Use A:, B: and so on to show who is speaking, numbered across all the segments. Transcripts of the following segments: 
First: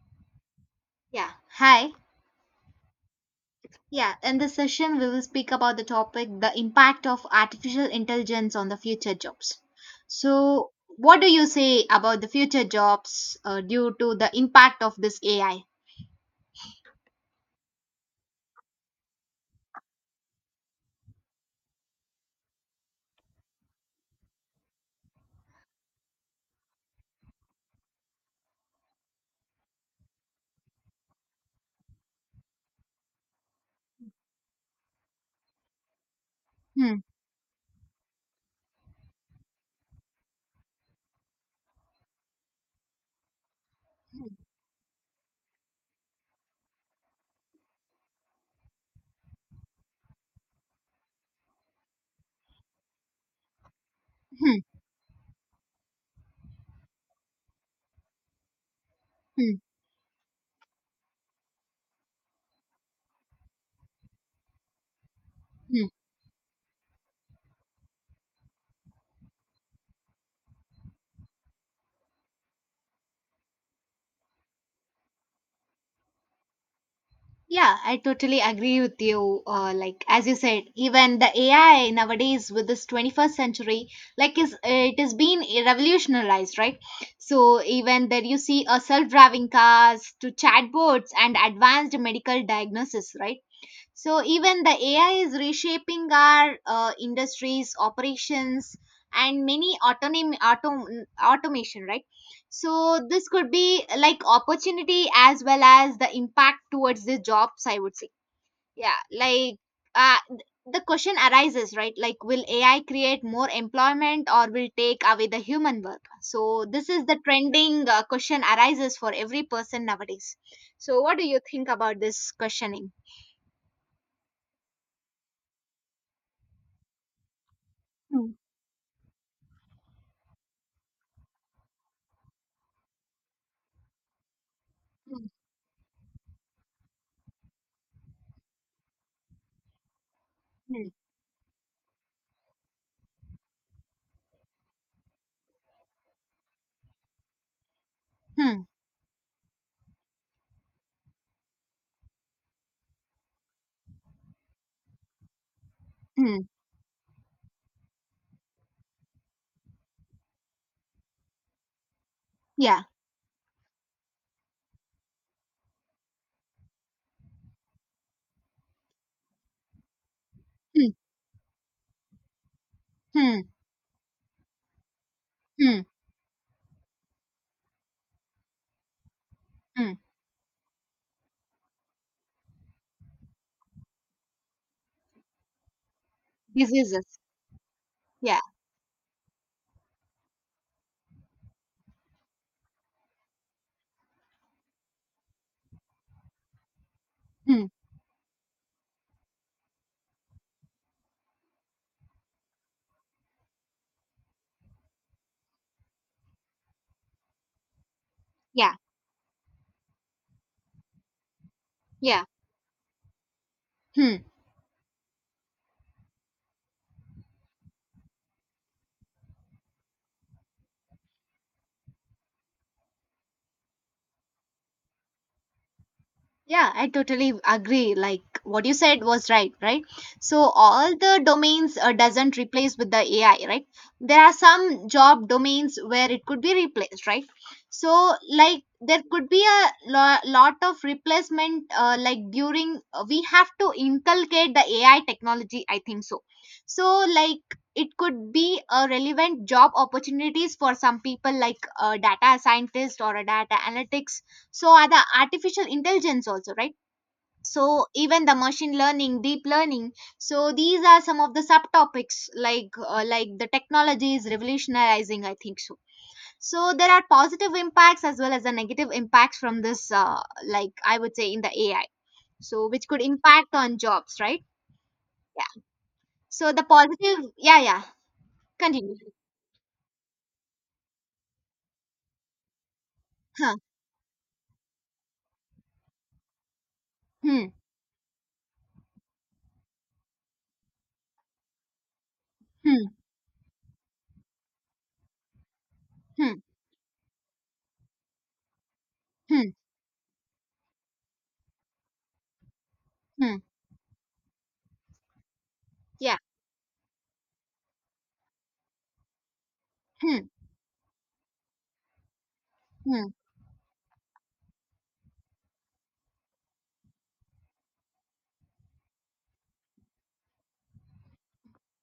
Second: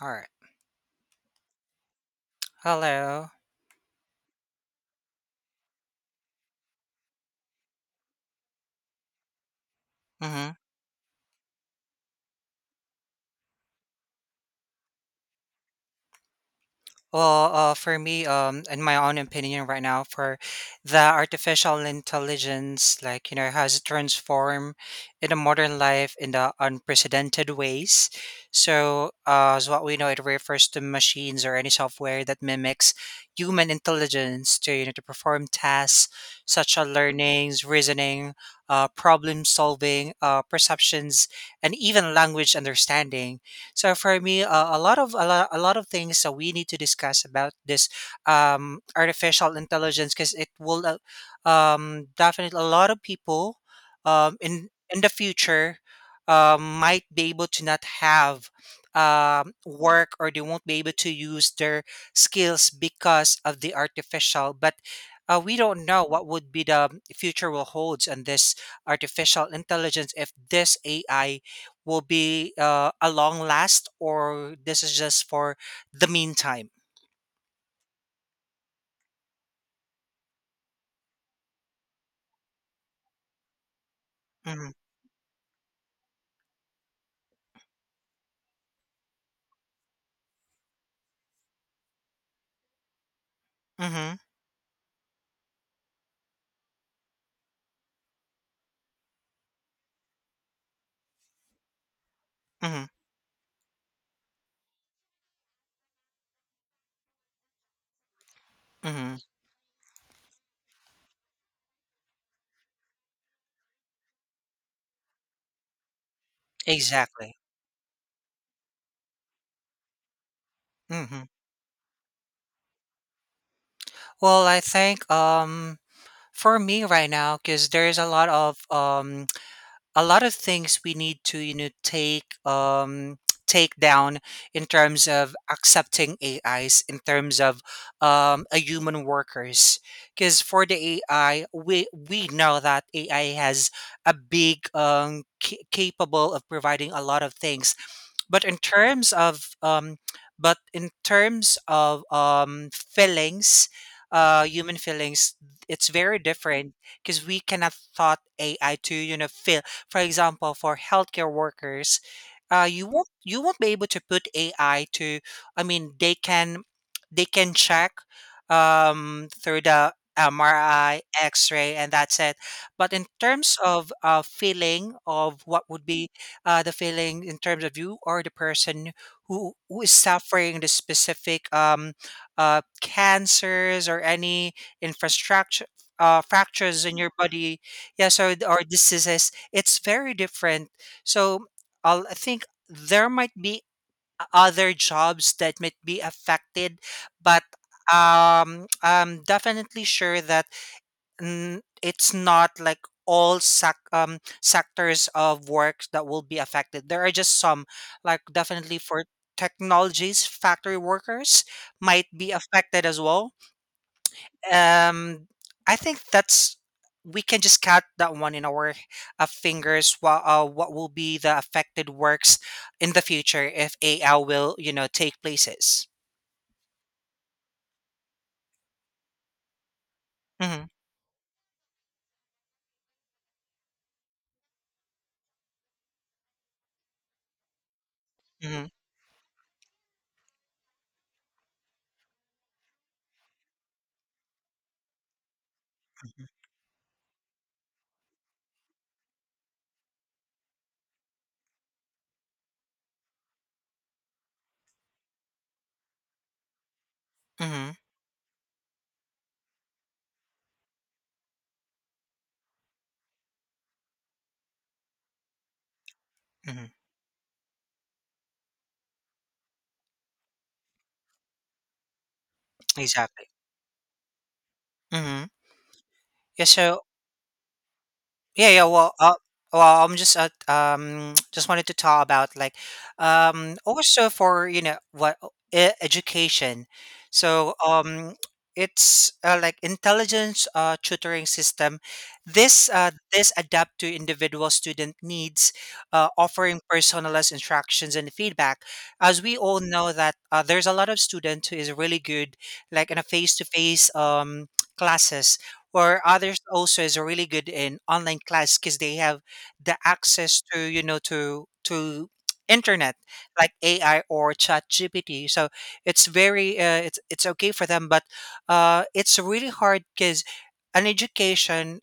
A: All right.
B: Yeah. Hi.
A: Hello.
B: Yeah, in this session, we will speak about the topic the impact of artificial intelligence on the future jobs.
A: Hmm.
B: So, what do you say about the future jobs due to the impact of this AI?
A: Well, for me, in my own opinion, right now, for the artificial intelligence, like has transformed in a modern life in the unprecedented ways. So, as what we know, it refers to machines or any software that mimics human intelligence to you know to perform tasks such as
B: Hmm.
A: learnings, reasoning, problem solving, perceptions, and even language understanding. So for
B: Hmm.
A: me, a lot of things that we need to discuss about this artificial intelligence, because it will definitely a lot of people um,
B: Hmm.
A: in in the future might be able to not have work, or they won't be able to use their skills because of the artificial. But we don't
B: Hmm.
A: know what would be the future will holds on this artificial intelligence, if this AI will be a long last or this is just for the meantime.
B: Yeah, I totally agree with you. Like as you said, even the AI nowadays with this 21st century, like is
A: Mm-hmm.
B: it has been revolutionized, right? So even there you see a self-driving cars to chatbots and advanced medical diagnosis, right?
A: Mm-hmm.
B: So even the AI is reshaping our industries, operations, and many automation, right?
A: Mm-hmm.
B: So this could be like opportunity as well as the impact towards the jobs, I would say. Yeah,
A: Mm-hmm.
B: like uh, th- the question arises, right? Like, will AI create more employment or will take away the human work? So this is the
A: Exactly.
B: trending question arises for every person nowadays. So what
A: Mm-hmm.
B: do you think about this questioning?
A: Well, I think for me right now, because there's a lot
B: Hmm.
A: of um a lot of things we need to take take down in terms of accepting AIs, in terms of a human workers, because for
B: Hmm.
A: the AI, we know that AI has a big capable of providing a lot of things. But in
B: Hmm,
A: terms of feelings, human feelings, it's very
B: hmm,
A: different, because we cannot thought AI to feel. For example, for healthcare workers,
B: yeah,
A: you won't be able to put AI to, I mean, they can, they can check through the
B: hmm,
A: MRI, x-ray, and that's it. But in
B: hmm,
A: terms of feeling of what
B: hmm,
A: would be the feeling in terms of you or the person who is
B: hmm.
A: suffering the specific cancers or any infrastructure, fractures in your
B: Diseases.
A: body. Yes, or
B: Yeah,
A: or diseases. It's very different. So, I think there might be other jobs that might be affected, but
B: hmm,
A: I'm definitely sure that it's not like all sectors of work that will be affected. There are just some, like
B: yeah,
A: definitely for technologies. Factory workers might
B: yeah,
A: be affected as well.
B: hmm.
A: Um, I think that's we can just cut that one in our fingers. What will be the affected works in the future if AI will take places?
B: Yeah, I totally agree. Like what you said was right, right? So
A: Hmm.
B: all the domains doesn't replace with the AI, right? There are some job domains where it could be replaced, right? So like
A: Hmm.
B: there could be a lot of replacement like during we have to inculcate the AI technology, I think so.
A: Hmm.
B: So like it could be a relevant job opportunities for some people like a data scientist or a data analytics, so are the artificial intelligence also, right?
A: Hmm.
B: So even the machine learning, deep learning, so these are some of the subtopics like the technology is revolutionizing, I think so. So
A: Hmm.
B: there are positive impacts as well as the negative impacts from this like I would say in the AI, so which could
A: Exactly.
B: impact on jobs, right?
A: Hmm.
B: Yeah,
A: Yeah.
B: so the
A: So,
B: positive, yeah, yeah,
A: yeah, yeah. Well,
B: continue.
A: uh, well, I'm just just wanted to talk about, like,
B: Huh.
A: also for education.
B: Hmm,
A: So, it's like intelligence tutoring system. This uh,
B: hmm,
A: this adapt to individual student needs,
B: hmm,
A: offering personalized instructions and feedback. As we
B: hmm,
A: all know that, there's a lot of student who is really good, like in a face
B: hmm,
A: to face classes, or
B: yeah,
A: others also is really good in online class, because they have the
B: hmm,
A: access to you know to internet,
B: hmm,
A: like AI or Chat GPT. So it's very it's okay for them, but it's really hard, because an education,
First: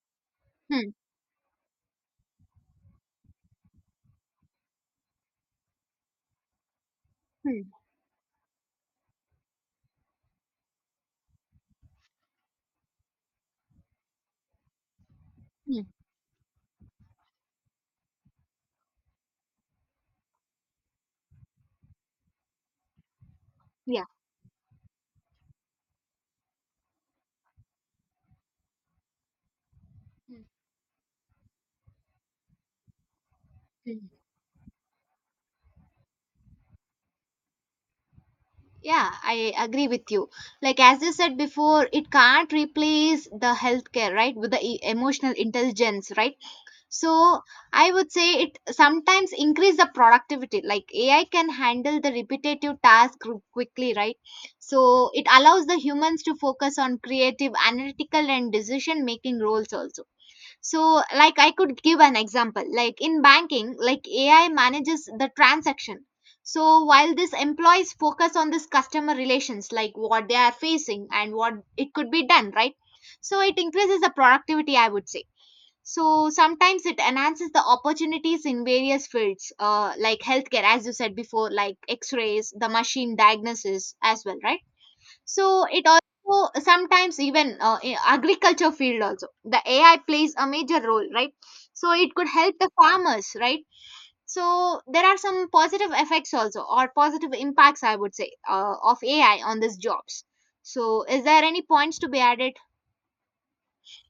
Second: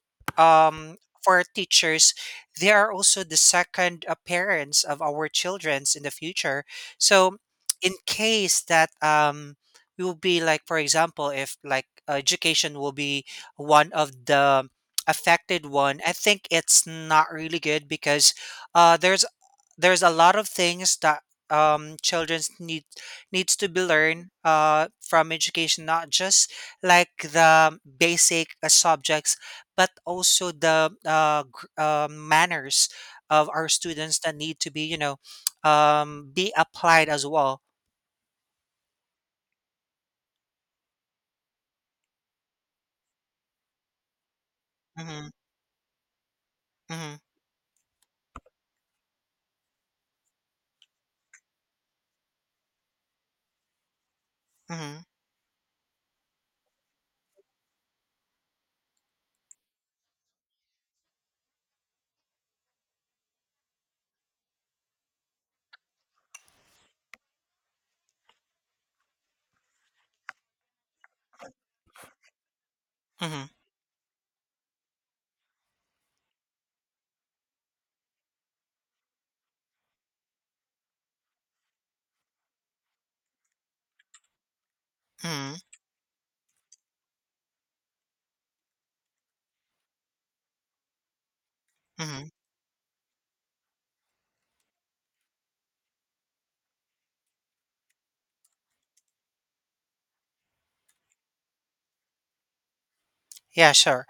B: hmm,
A: um for teachers, they are also the second parents of our children's in the future. So
B: hmm,
A: in case that, we will be, like for example, if like education will be one of the affected
B: hmm,
A: one, I think it's not really good, because uh there's there's a lot of things that children's needs to be
B: yeah,
A: learned from education, not just like the basic subjects, but
B: hmm.
A: also the manners of our
B: Hmm.
A: students that need to be be applied as well.
B: Yeah, I agree with you. Like as you said before, it can't replace the healthcare, right? With the
A: Mm-hmm.
B: emotional intelligence, right?
A: Mm-hmm.
B: So I would say it sometimes increase the productivity. Like AI can handle the repetitive task quickly, right?
A: Mm-hmm.
B: So it allows the humans to focus on creative, analytical, and decision making roles also. So like I could give an example like in banking, like AI manages the transaction, so while this employees focus on this customer relations, like what they are facing and what it could be done, right? So
A: Mm-hmm.
B: it increases the productivity, I would say. So sometimes it enhances the opportunities in various fields, like healthcare as you said before, like x-rays, the machine diagnosis as well, right? So
A: Mm-hmm.
B: it also sometimes even in agriculture field also the AI plays a major role, right? So it
A: Mm-hmm.
B: could help the farmers, right? So there are some positive effects also or positive impacts, I would say, of AI on these jobs. So is there any points to be added?
A: Yeah, sure.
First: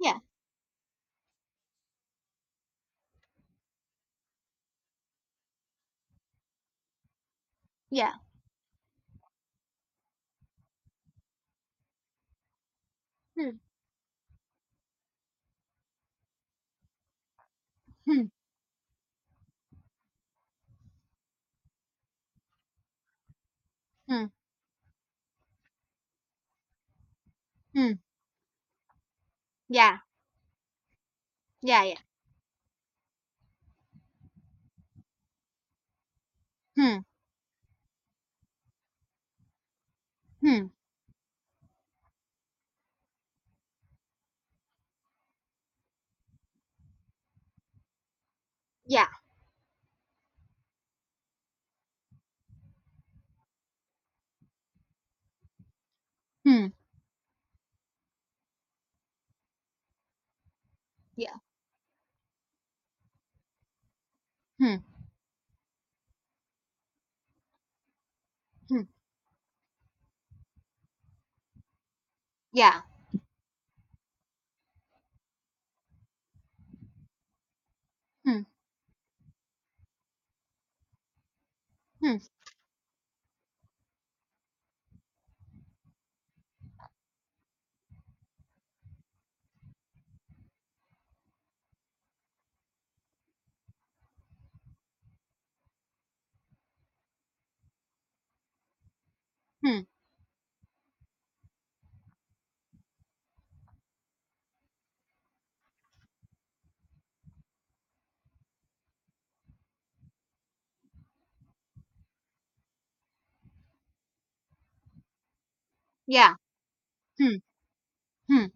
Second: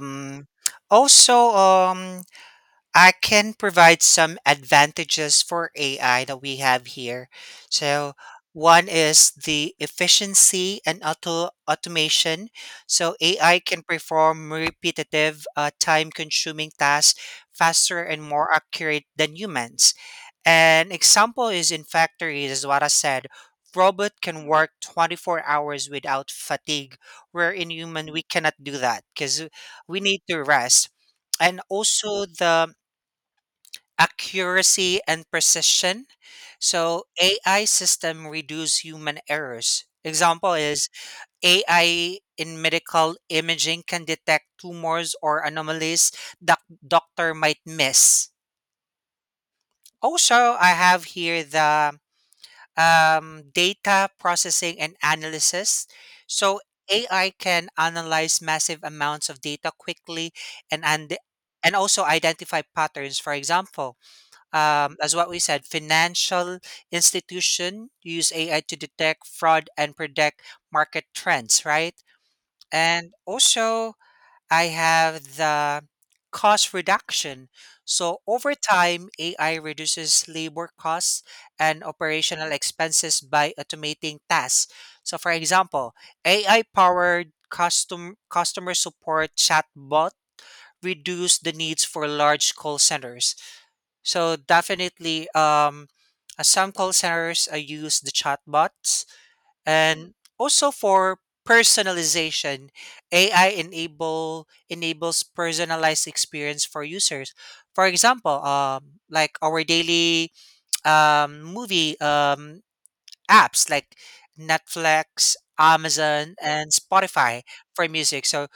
B: Yeah,
A: also, I can provide some advantages for AI that we have here.
B: yeah,
A: So, one is the efficiency and automation. So,
B: hmm,
A: AI can perform repetitive, time-consuming tasks faster and
B: hmm,
A: more accurate than humans. An example is in factories, as what I said, robot
B: hmm,
A: can work 24 hours without fatigue, where in
B: hmm.
A: human we cannot do that because
B: Yeah,
A: we need to rest. And
B: yeah, yeah,
A: also the accuracy and precision. So
B: hmm,
A: AI system reduce human errors. Example
B: hmm,
A: is AI in medical imaging can detect tumors or anomalies that doctor might miss.
B: yeah,
A: Also, I have here the data processing and analysis. So
B: hmm,
A: AI can analyze massive amounts of data quickly, and and
B: yeah,
A: and also identify patterns. For example,
B: hmm,
A: as what we said, financial institution use AI to
B: hmm,
A: detect fraud and predict market trends, right?
B: yeah,
A: And also I have the cost reduction. So
B: hmm,
A: over time, AI reduces labor costs and
B: hmm,
A: operational expenses by automating tasks. So for example, AI powered customer support chatbot reduce the needs for large call centers. So definitely, some call centers use the chatbots,
B: hmm,
A: and also for personalization, AI enables personalized experience for users. For example, like our daily movie apps like Netflix, Amazon,
B: yeah,
A: and
B: hmm,
A: Spotify for music.
B: hmm,
A: So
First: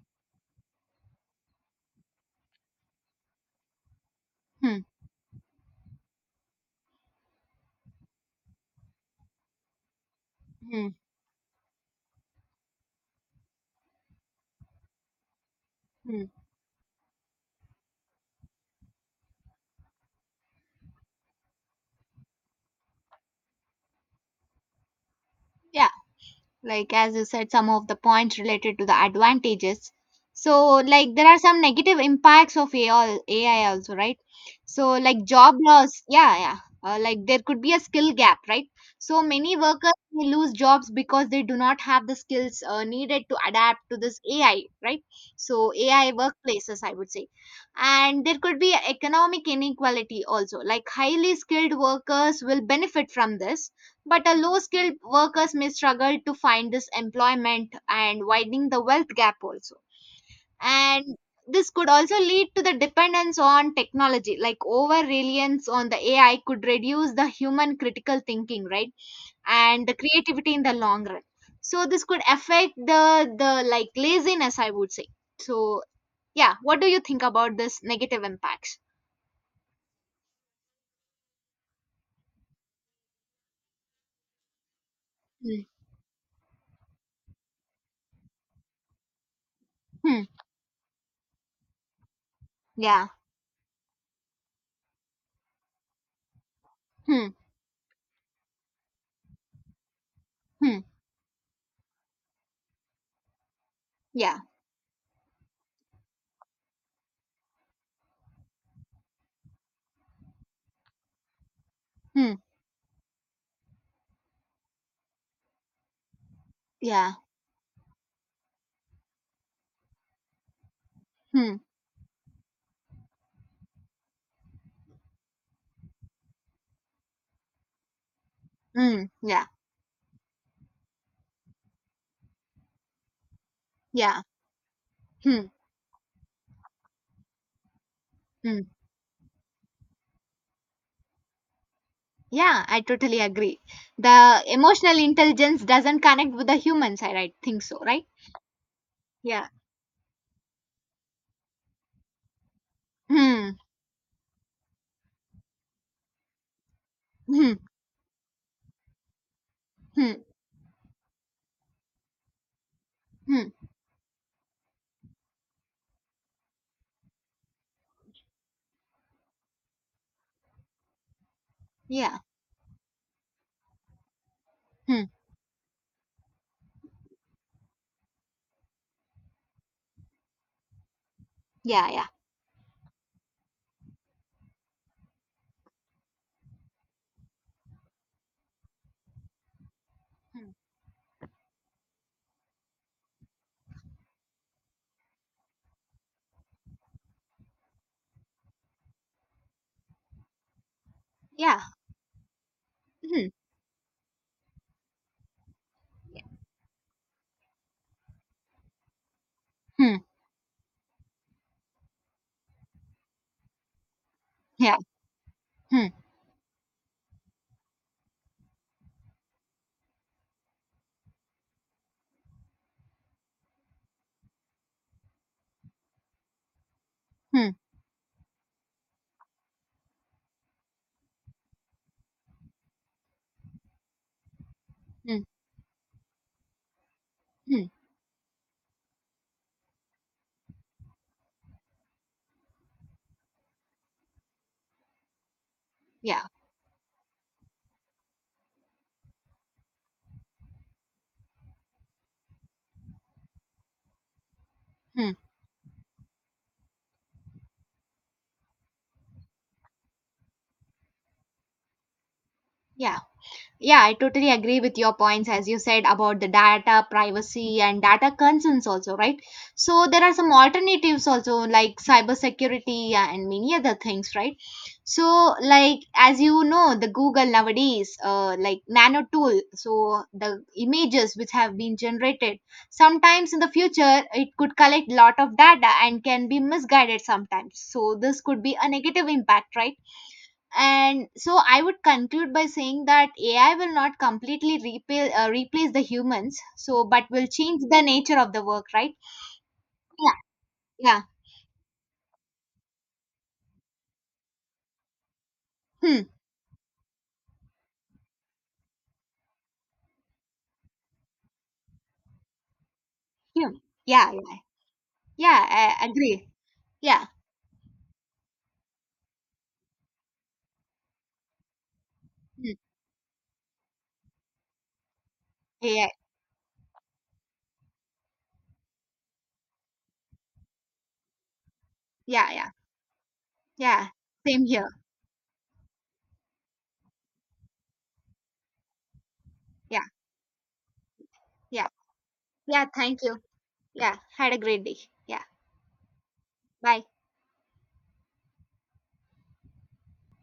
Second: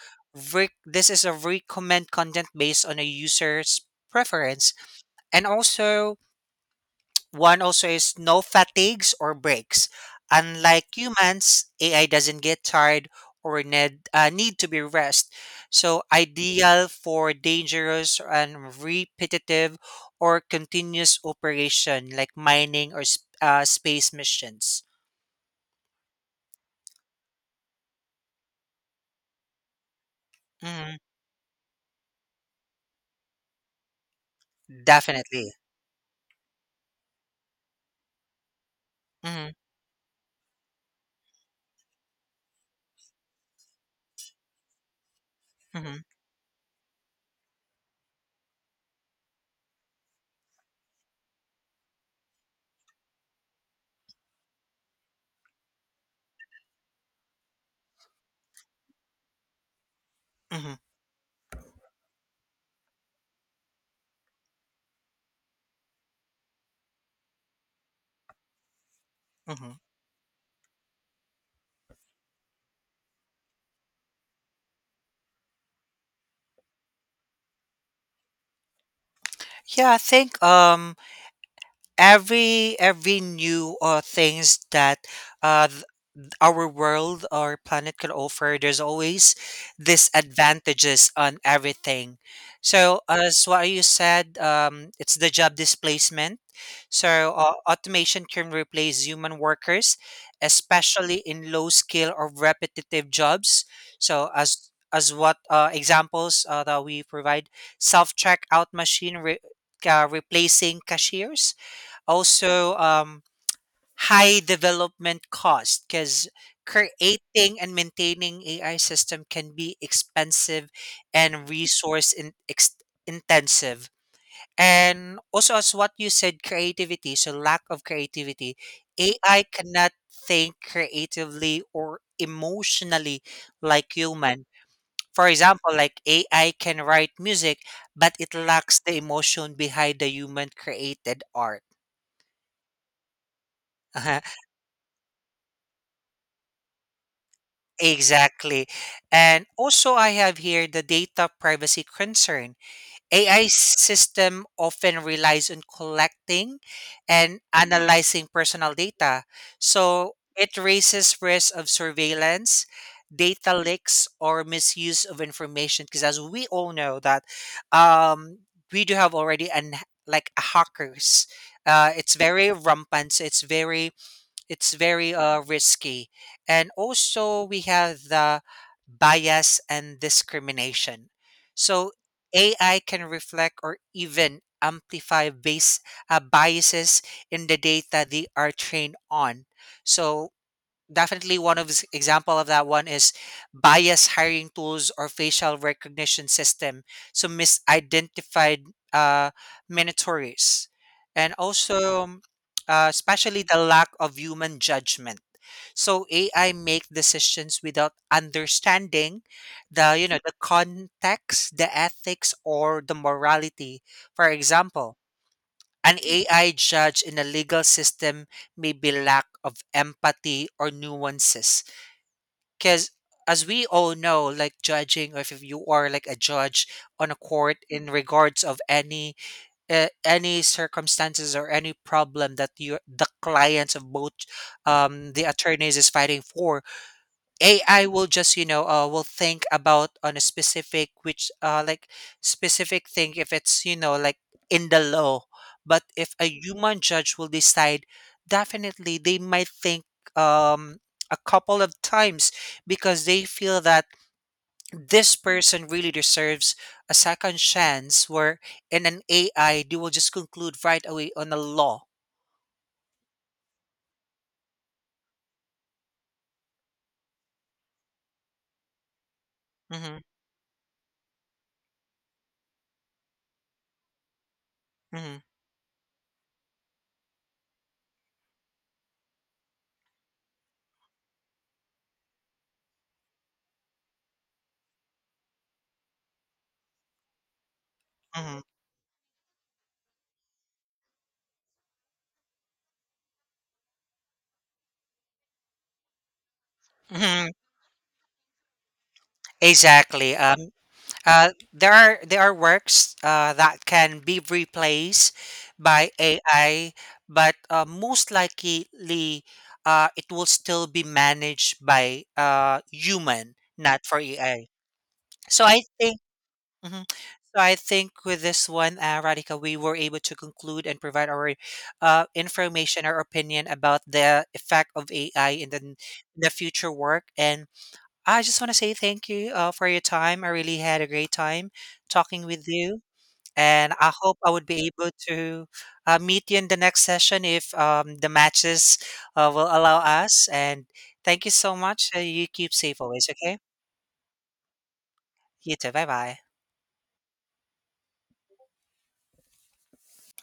A: this is a recommend content based on a user's preference.
B: hmm,
A: And also, one also is no fatigues or breaks. Unlike
B: hmm,
A: humans, AI doesn't get tired or need to be rest. So
B: hmm,
A: ideal for dangerous and repetitive or continuous operation, like mining or space missions.
B: yeah. Like as you said some of the points related to the advantages, so
A: Hmm.
B: like there are some negative impacts of AI, also right, so like
A: Definitely.
B: job loss, yeah, yeah. Like there could be a skill gap, right? So
A: Hmm.
B: many workers may lose jobs because they do not have the skills needed to adapt to this AI, right? So
A: Hmm.
B: AI workplaces, I would say. And there could be economic inequality also, like highly skilled workers will benefit from this, but a low skilled workers may struggle to find this employment and widening the wealth gap also.
A: Hmm.
B: And this could also lead to the dependence on technology, like over reliance on the AI could reduce the human critical thinking, right?
A: Hmm.
B: And the creativity in the long run. So this could affect the like laziness, I would say. So yeah, what do you think about this negative impacts?
A: Yeah, I think every new things that
B: Hmm.
A: uh our world or planet could offer, there's always
B: Hmm.
A: disadvantages on everything. So
B: Yeah.
A: as what you said, it's the job displacement.
B: Hmm.
A: So automation can replace human workers,
B: Hmm.
A: especially in low skill or repetitive jobs. So,
B: Yeah.
A: as what examples that we provide, self checkout machine replacing cashiers.
B: Hmm.
A: Also, high development cost because
B: Yeah.
A: creating and maintaining AI system can be expensive and
B: Hmm.
A: resource intensive. And also, as what you said, creativity, so lack of creativity,
B: Hmm.
A: AI
B: Yeah.
A: cannot think creatively or emotionally like
B: Yeah.
A: human. For
B: Hmm.
A: example, like AI can write music, but it
B: Hmm.
A: lacks the emotion behind the human created art.
B: Yeah, I totally agree. The emotional intelligence doesn't connect with the humans, I right, think so, right?
A: Exactly. And
B: Yeah.
A: also, I have here the data privacy concern. AI
B: Hmm.
A: system often relies on collecting and
B: Hmm.
A: analyzing personal data.
B: Hmm.
A: So it raises risk of surveillance,
B: Hmm.
A: data leaks, or misuse of information, because as we all know that, um, we do have already an like hackers. It's
B: Yeah.
A: very rampant. So it's very it's
B: Hmm.
A: very uh, risky. And also, we have the bias and discrimination.
B: Yeah.
A: So,
B: Yeah.
A: AI can reflect or even amplify biases in the data they are trained on. So,
B: Hmm.
A: definitely one of example of that one is bias hiring tools or facial recognition system, so misidentified uh minatories, and
B: Yeah.
A: also,
B: Hmm.
A: especially the lack of human judgment. So
B: Yeah.
A: AI make decisions without understanding
B: Hmm.
A: the you know the context, the ethics, or the morality. For
B: Yeah.
A: example,
B: Hmm.
A: an AI judge in a legal system may be lack of empathy or nuances, because as we all know, like judging, or if you are like a judge on a
B: Hmm.
A: court in regards of any circumstances or any problem that you, the clients of both, the
B: Hmm.
A: attorneys is fighting for.
B: Hmm.
A: AI will just will think about on a specific, which like specific thing, if it's like in the law. But if
B: Yeah.
A: a human judge will decide, definitely they might think um a couple of times, because they feel that
B: Hmm.
A: this person really deserves a second chance. Where in an AI, they will just conclude right away on a law.
B: Yeah. Yeah, I totally agree with your points as you said about the data privacy and data concerns also, right? So
A: Mm-hmm.
B: there are some alternatives also like cybersecurity and many other things, right?
A: Mm-hmm.
B: So like as you know, the Google nowadays, like nano tool, so the images which have been generated, sometimes in the future it could collect lot of data and can be misguided sometimes. So this could
A: Mm-hmm.
B: be a negative impact, right? And so I would conclude by saying that AI will not completely replace the humans, so but will
A: Hmm.
B: change the nature of the work, right?
A: Exactly.
B: Yeah,
A: Um,
B: yeah,
A: Uh, there are there are works that can be replaced by
B: hmm,
A: AI, but most likely it will still be managed by human,
B: hmm,
A: not for
B: yeah,
A: AI.
B: yeah,
A: So I
B: yeah, I
A: think.
B: agree,
A: Mhm.
B: yeah,
A: So I think with this one, Radhika, we were able to conclude and provide our
B: hmm,
A: information, our opinion about the effect of AI in in
B: yeah,
A: the future work, and I just want to say thank you for your time. I really had a great time talking
B: yeah,
A: with
B: yeah,
A: you, and
B: yeah,
A: I hope I
B: same
A: would be
B: here,
A: able to meet you in the next session if the matches will allow
B: yeah,
A: us. And thank you so
B: yeah,
A: much. You keep
B: yeah,
A: safe
B: thank
A: always,
B: you,
A: okay?
B: yeah, had a great day, yeah,
A: You too. Bye bye.
B: bye.